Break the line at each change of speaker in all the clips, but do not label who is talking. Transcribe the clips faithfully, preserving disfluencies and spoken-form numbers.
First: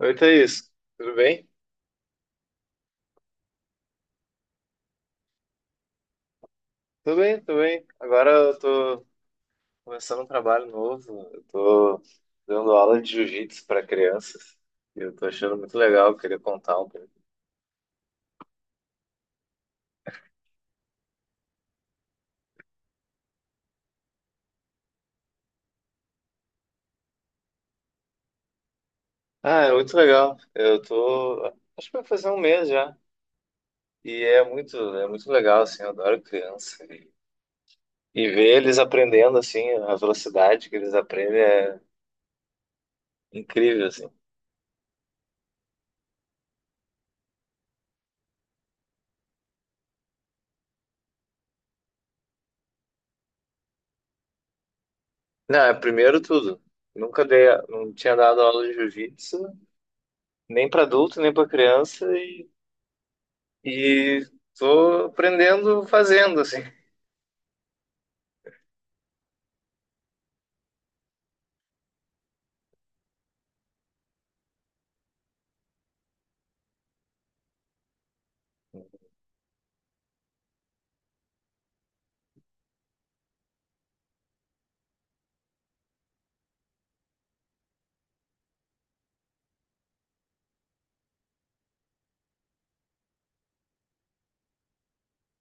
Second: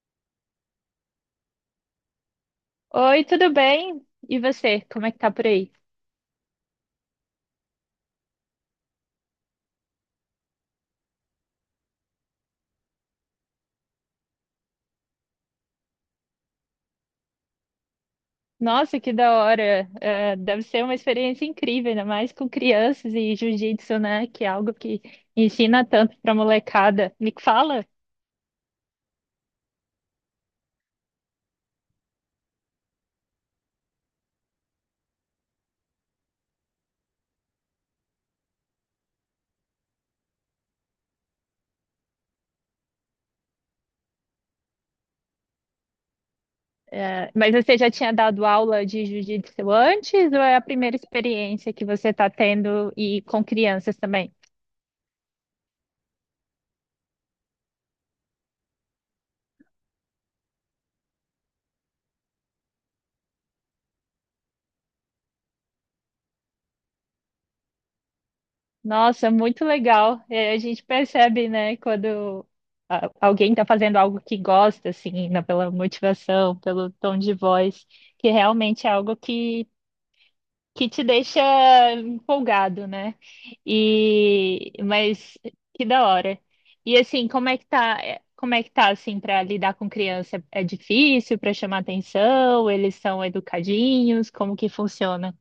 Oi, Thaís, tudo bem?
Oi, tudo bem? E você, como é que tá por aí?
Tudo bem, tudo bem. Agora eu tô começando um trabalho novo, eu tô dando aula de jiu-jitsu para crianças e eu tô achando muito legal, eu queria contar um pouco.
Nossa, que da hora! É, deve ser uma experiência incrível, ainda mais com crianças e jiu-jitsu, né? Que é algo que ensina tanto pra molecada. Me fala,
Ah, é muito legal, eu tô, acho que vai fazer um mês já e é muito, é muito legal, assim, eu adoro criança e, e ver eles aprendendo, assim, a velocidade que eles aprendem é incrível, assim.
é, mas você já tinha dado aula de jiu-jitsu antes ou é a primeira experiência que você tá tendo e com crianças também?
Não, é primeiro tudo. Nunca dei, não tinha dado aula de jiu-jitsu, nem para adulto, nem para criança, E Tô aprendendo fazendo, assim.
Nossa, muito legal. É, a gente percebe, né, quando a- alguém está fazendo algo que gosta, assim, né, pela motivação, pelo tom de voz, que realmente é algo que, que te deixa empolgado, né? E mas que da hora. E assim, como é que tá? é, Como é que tá assim para lidar com criança? É difícil para chamar atenção? Eles são educadinhos? Como que funciona?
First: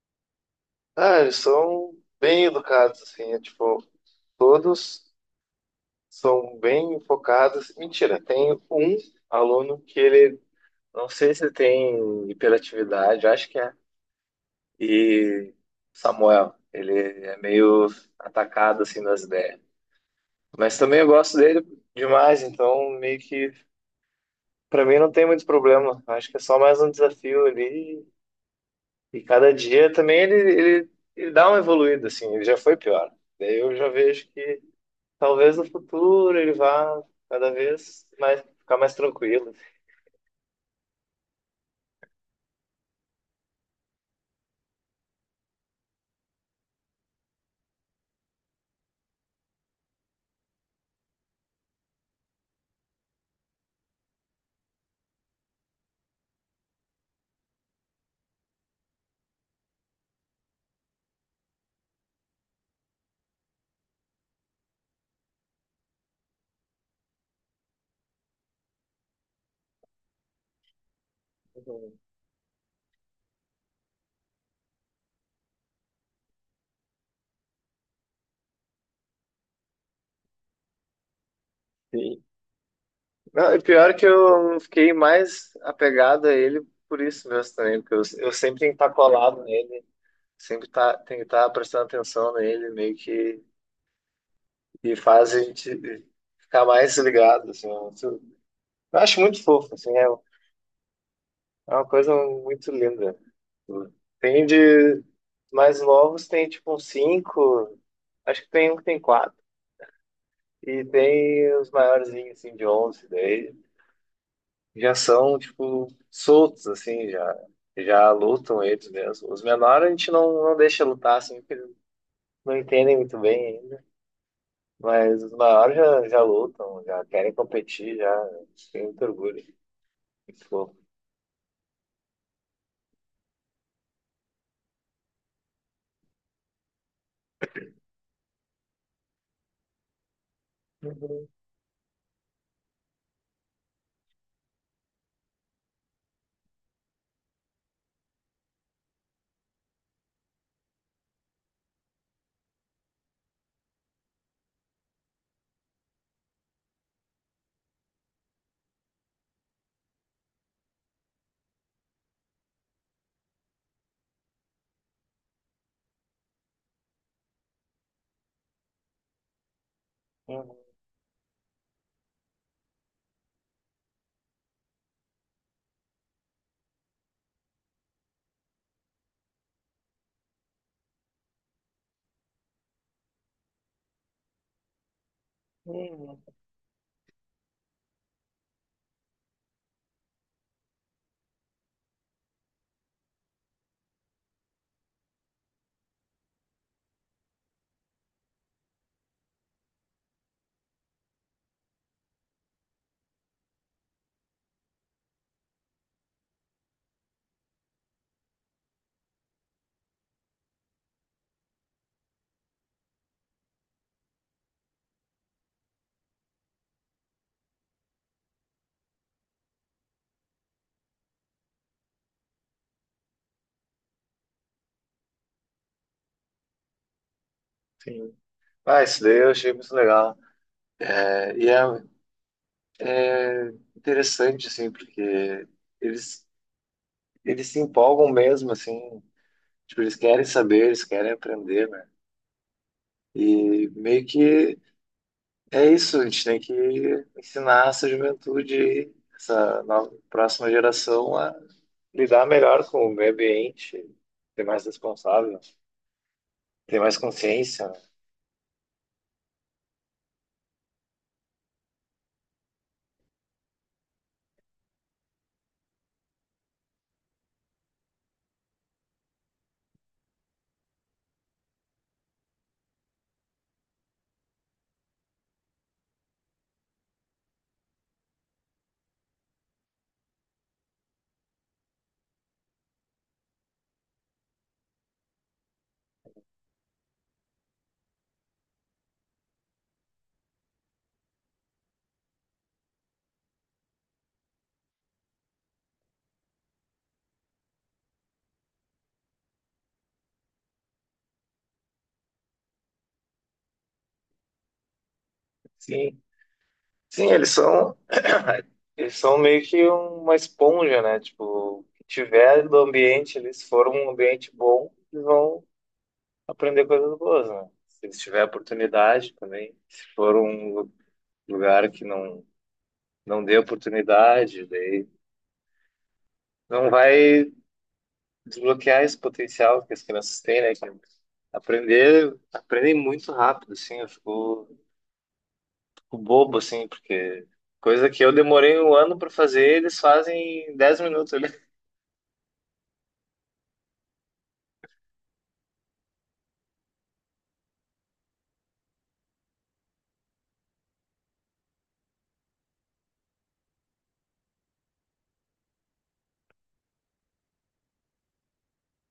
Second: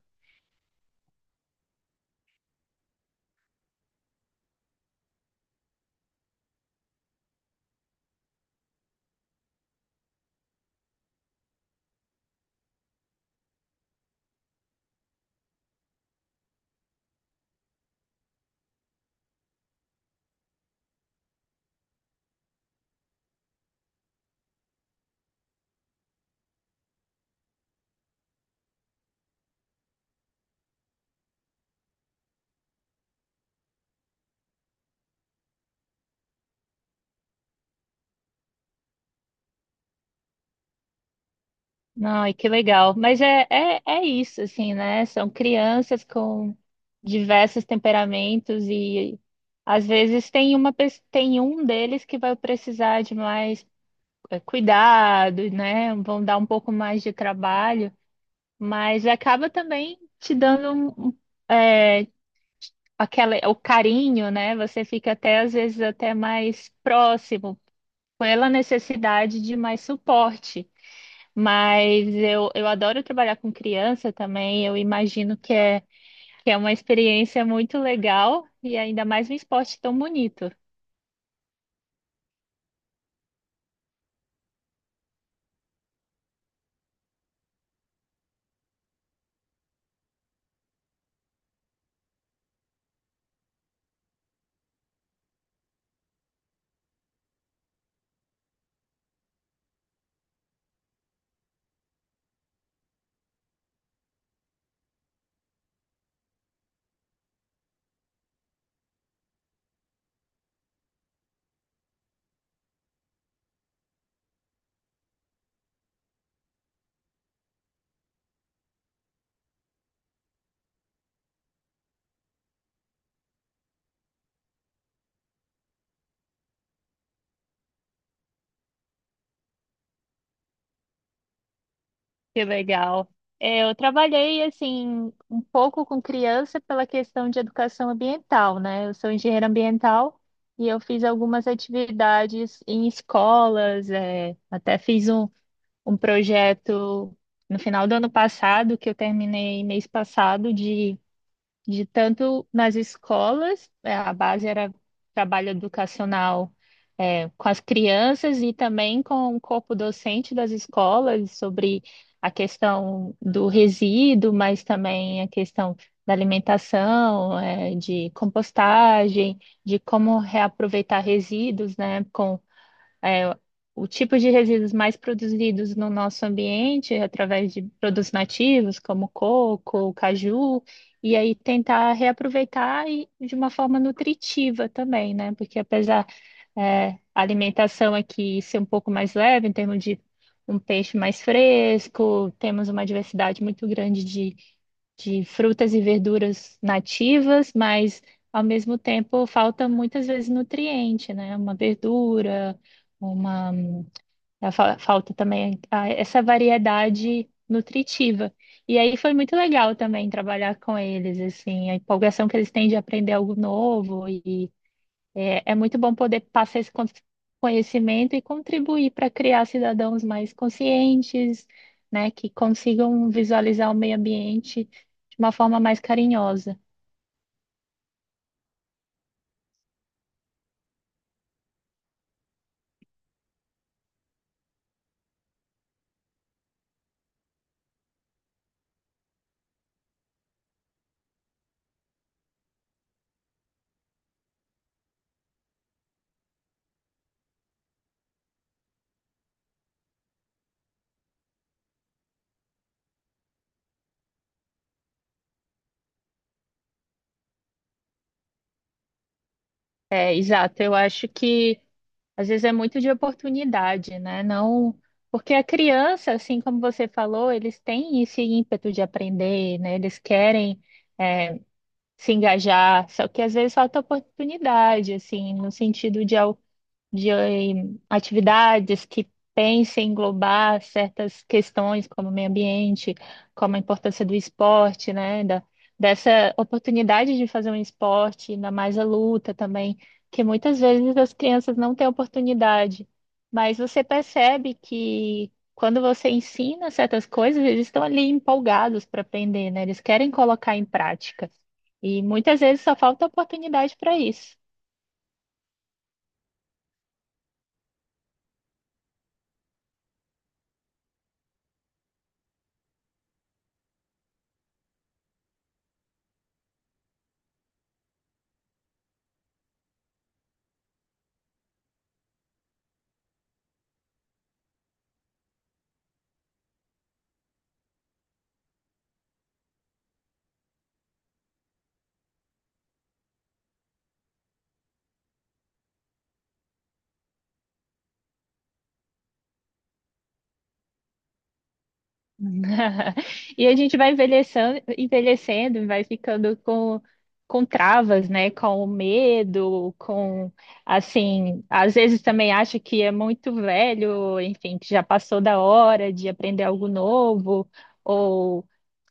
Ah, eles são bem educados, assim, é tipo, todos são bem focados. Mentira, tem um aluno que ele, não sei se tem hiperatividade, acho que é. E Samuel, ele é meio atacado, assim, das ideias. Mas também eu gosto dele demais, então meio que, pra mim não tem muito problema. Acho que é só mais um desafio ali E Cada dia também ele, ele, ele dá uma evoluída, assim, ele já foi pior. Daí eu já vejo que talvez no futuro ele vá cada vez mais ficar mais tranquilo.
Não, e que legal. Mas é, é, é isso, assim, né? São crianças com diversos temperamentos e às vezes tem uma, pes- tem um deles que vai precisar de mais eh, cuidado, né? Vão dar um pouco mais de trabalho, mas acaba também te dando um, um, eh, aquela, o carinho, né? Você fica até às vezes até mais próximo pela necessidade de mais suporte.
Uhum.
Mas eu, eu adoro trabalhar com criança também. Eu imagino que é, que é uma experiência muito legal e ainda mais um esporte tão bonito.
Sim. Não, e pior que eu fiquei mais apegado a ele por isso mesmo também, porque eu, eu sempre tenho que estar colado nele, sempre tá, tenho que estar prestando atenção nele, meio que e faz a gente ficar mais ligado, assim. Eu, eu acho muito fofo, assim, é, é uma coisa muito linda. Tem de mais novos, tem tipo uns cinco, acho que tem um que tem quatro E Tem os maiorzinhos, assim, de onze, daí já são, tipo, soltos, assim, já, já lutam eles mesmo Os menores a gente não, não deixa lutar, assim, porque eles não entendem muito bem ainda. Mas os maiores já, já lutam, já querem competir, já tem muito orgulho. Muito fofo.
Que legal. É, eu trabalhei assim um pouco com criança pela questão de educação ambiental, né? Eu sou engenheira ambiental e eu fiz algumas atividades em escolas, é, até fiz um, um projeto no final do ano passado que eu terminei mês passado de de tanto nas escolas. É, a base era trabalho educacional, é, com as crianças e também com o corpo docente das escolas sobre a questão do resíduo, mas também a questão da alimentação, é, de compostagem, de como
Uhum.
reaproveitar resíduos, né, com é, o tipo de resíduos mais produzidos no nosso ambiente, através de produtos nativos, como coco, caju, e aí tentar reaproveitar e de uma forma nutritiva também, né? Porque apesar,
Uhum.
é, a alimentação aqui ser um pouco mais leve, em termos de um peixe mais fresco, temos uma diversidade muito grande de frutas e verduras nativas, mas ao mesmo tempo falta muitas vezes nutriente, né? Uma verdura, uma eh, fa- falta também ah, essa variedade nutritiva. E aí foi muito legal também trabalhar com eles, assim. A empolgação que eles têm de aprender algo novo é, é muito bom. Poder passar esse con- conhecimento e contribuir para criar cidadãos mais conscientes, né, que consigam visualizar o meio ambiente de uma forma mais carinhosa.
Sim. Ah, isso daí eu achei muito legal. É, E é É interessante, assim, porque eles, eles se empolgam mesmo, assim, tipo, eles querem saber, eles querem aprender, né? E meio que é isso, a gente tem que ensinar essa juventude, essa nova, próxima geração a lidar melhor com o meio ambiente, ser mais responsável, ter mais consciência, né?
É, exato, eu acho que às vezes é muito de oportunidade, né? Não, porque a criança, assim como você falou, eles têm esse ímpeto de aprender, né? Eles querem é, se engajar, só que às vezes falta oportunidade, assim, no sentido de al- de eh, atividades que pensem em englobar certas questões como meio ambiente, como a importância do esporte, né, da, dessa oportunidade de fazer um esporte, ainda mais a luta também, que muitas vezes as crianças não têm oportunidade, mas você percebe que quando você ensina certas coisas, eles estão ali empolgados para aprender, né? Eles querem colocar em prática. E muitas vezes só falta oportunidade para isso.
Sim, sim, eles são, eles são, meio que uma esponja, né? Tipo, o que tiver do ambiente, eles foram um ambiente bom, eles vão aprender coisas boas, né? Se tiver oportunidade também. Se for um lu- lugar que não, não dê oportunidade, daí não vai desbloquear esse potencial que as crianças têm, né? Que aprender, aprendem muito rápido, assim. Eu fico, fico bobo, assim, porque coisa que eu demorei um ano para fazer, eles fazem em dez minutos ali.
E a gente vai envelhecendo, envelhecendo, vai ficando com, com travas, né? Com o medo, com, assim, às vezes também acha que é muito velho, enfim, que já passou da hora de aprender algo novo.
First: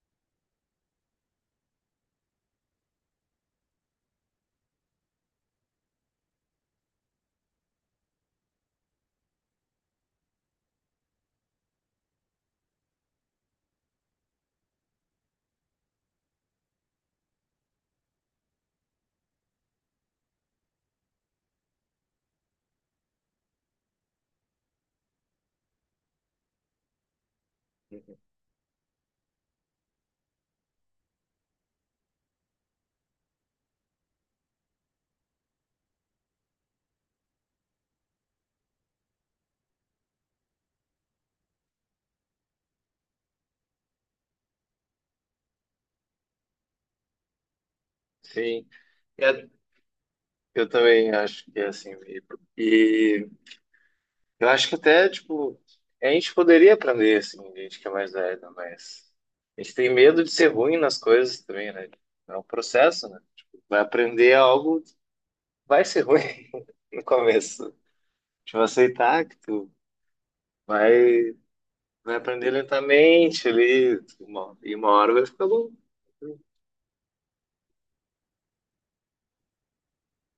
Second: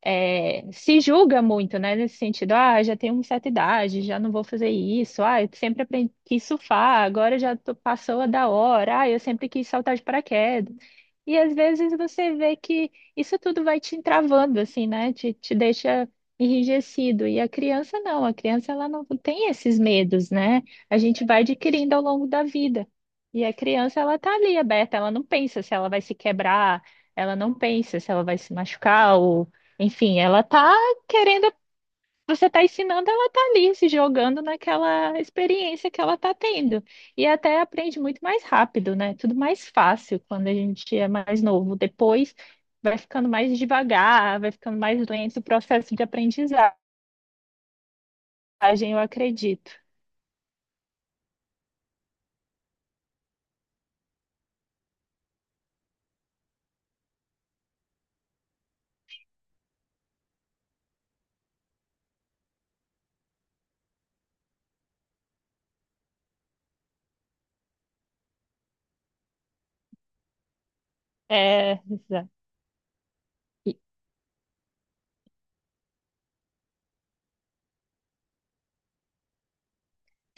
é, Se julga muito, né? Nesse sentido, ah, já tenho uma certa idade, já não vou fazer isso, ah, eu sempre aprendi, quis surfar, agora já tô- passou a da hora, ah, eu sempre quis saltar de paraquedas. E às vezes você vê que isso tudo vai te entravando, assim, né? Te, te deixa enrijecido. E a criança não, a criança ela não tem esses medos, né? A gente vai adquirindo ao longo da vida. E a criança ela tá ali aberta, ela não pensa se ela vai se quebrar, ela não pensa se ela vai se machucar. Enfim, ela tá querendo, você tá ensinando, ela tá ali se jogando naquela experiência que ela tá tendo. E até aprende muito mais rápido, né? Tudo mais fácil quando a gente é mais novo. Depois vai ficando mais devagar, vai ficando mais lento o processo de aprendizagem,
Sim,
eu
é,
acredito.
eu também acho que é assim. E, Eu acho que até, tipo, a gente poderia aprender, assim, gente que é mais velha, mas a gente tem medo de ser ruim nas coisas também, né? É um processo, né? Tipo, vai aprender algo, vai ser ruim no começo. Tipo, aceitar que tu vai,
É,
vai
exato.
aprender lentamente ali, uma- e uma hora vai ficar bom.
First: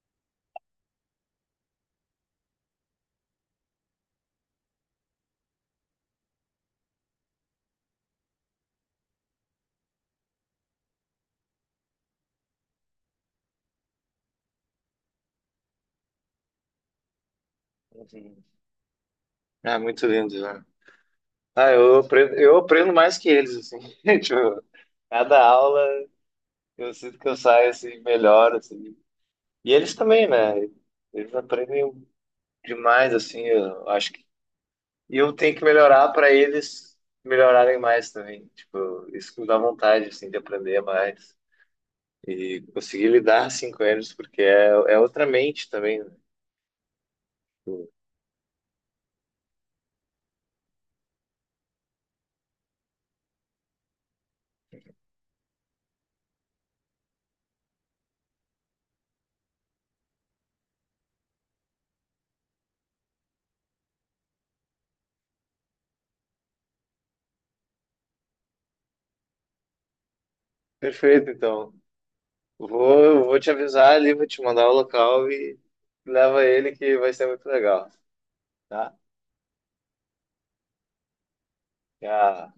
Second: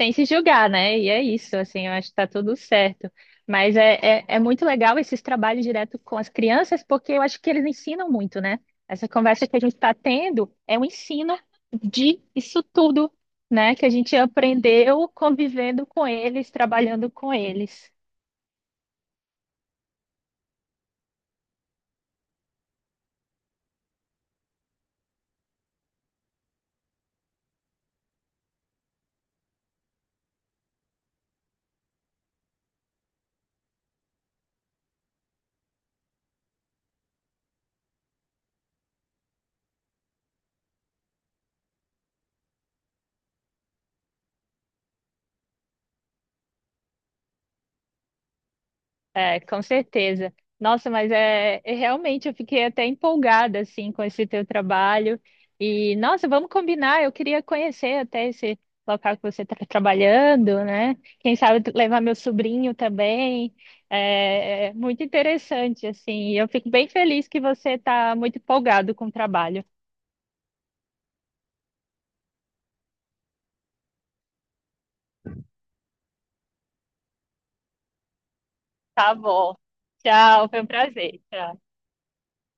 Sem se julgar, né? E é isso, assim, eu acho que tá tudo certo. Mas é, é, é muito legal esses trabalhos direto com as crianças, porque eu acho que eles ensinam muito, né? Essa conversa que a gente está tendo é um ensino de isso tudo, né? Que a gente aprendeu convivendo com eles, trabalhando com eles.
Uhum. Ah, muito lindo, né? Ah, eu aprendo, eu aprendo mais que eles, assim. Tipo, cada aula eu sinto que eu saio, assim, melhor, assim. E eles também, né? Eles aprendem demais, assim, eu acho que. E eu tenho que melhorar para eles melhorarem mais também. Tipo, isso que me dá vontade, assim, de aprender mais. E conseguir lidar, assim, com eles, porque é, é outra mente também, né? Tipo.
É, com certeza. Nossa, mas é, é realmente eu fiquei até empolgada assim com esse teu trabalho. E nossa, vamos combinar. Eu queria conhecer até esse local que você está trabalhando, né? Quem sabe tu- levar meu sobrinho também. É, é muito interessante assim. E eu fico bem feliz que você está muito empolgado com o trabalho.
Perfeito, então. Vou, eu vou te avisar ali, vou te mandar o local e leva ele que vai ser muito legal, tá?
Tá bom. Tchau, foi um prazer. Tchau.
Já.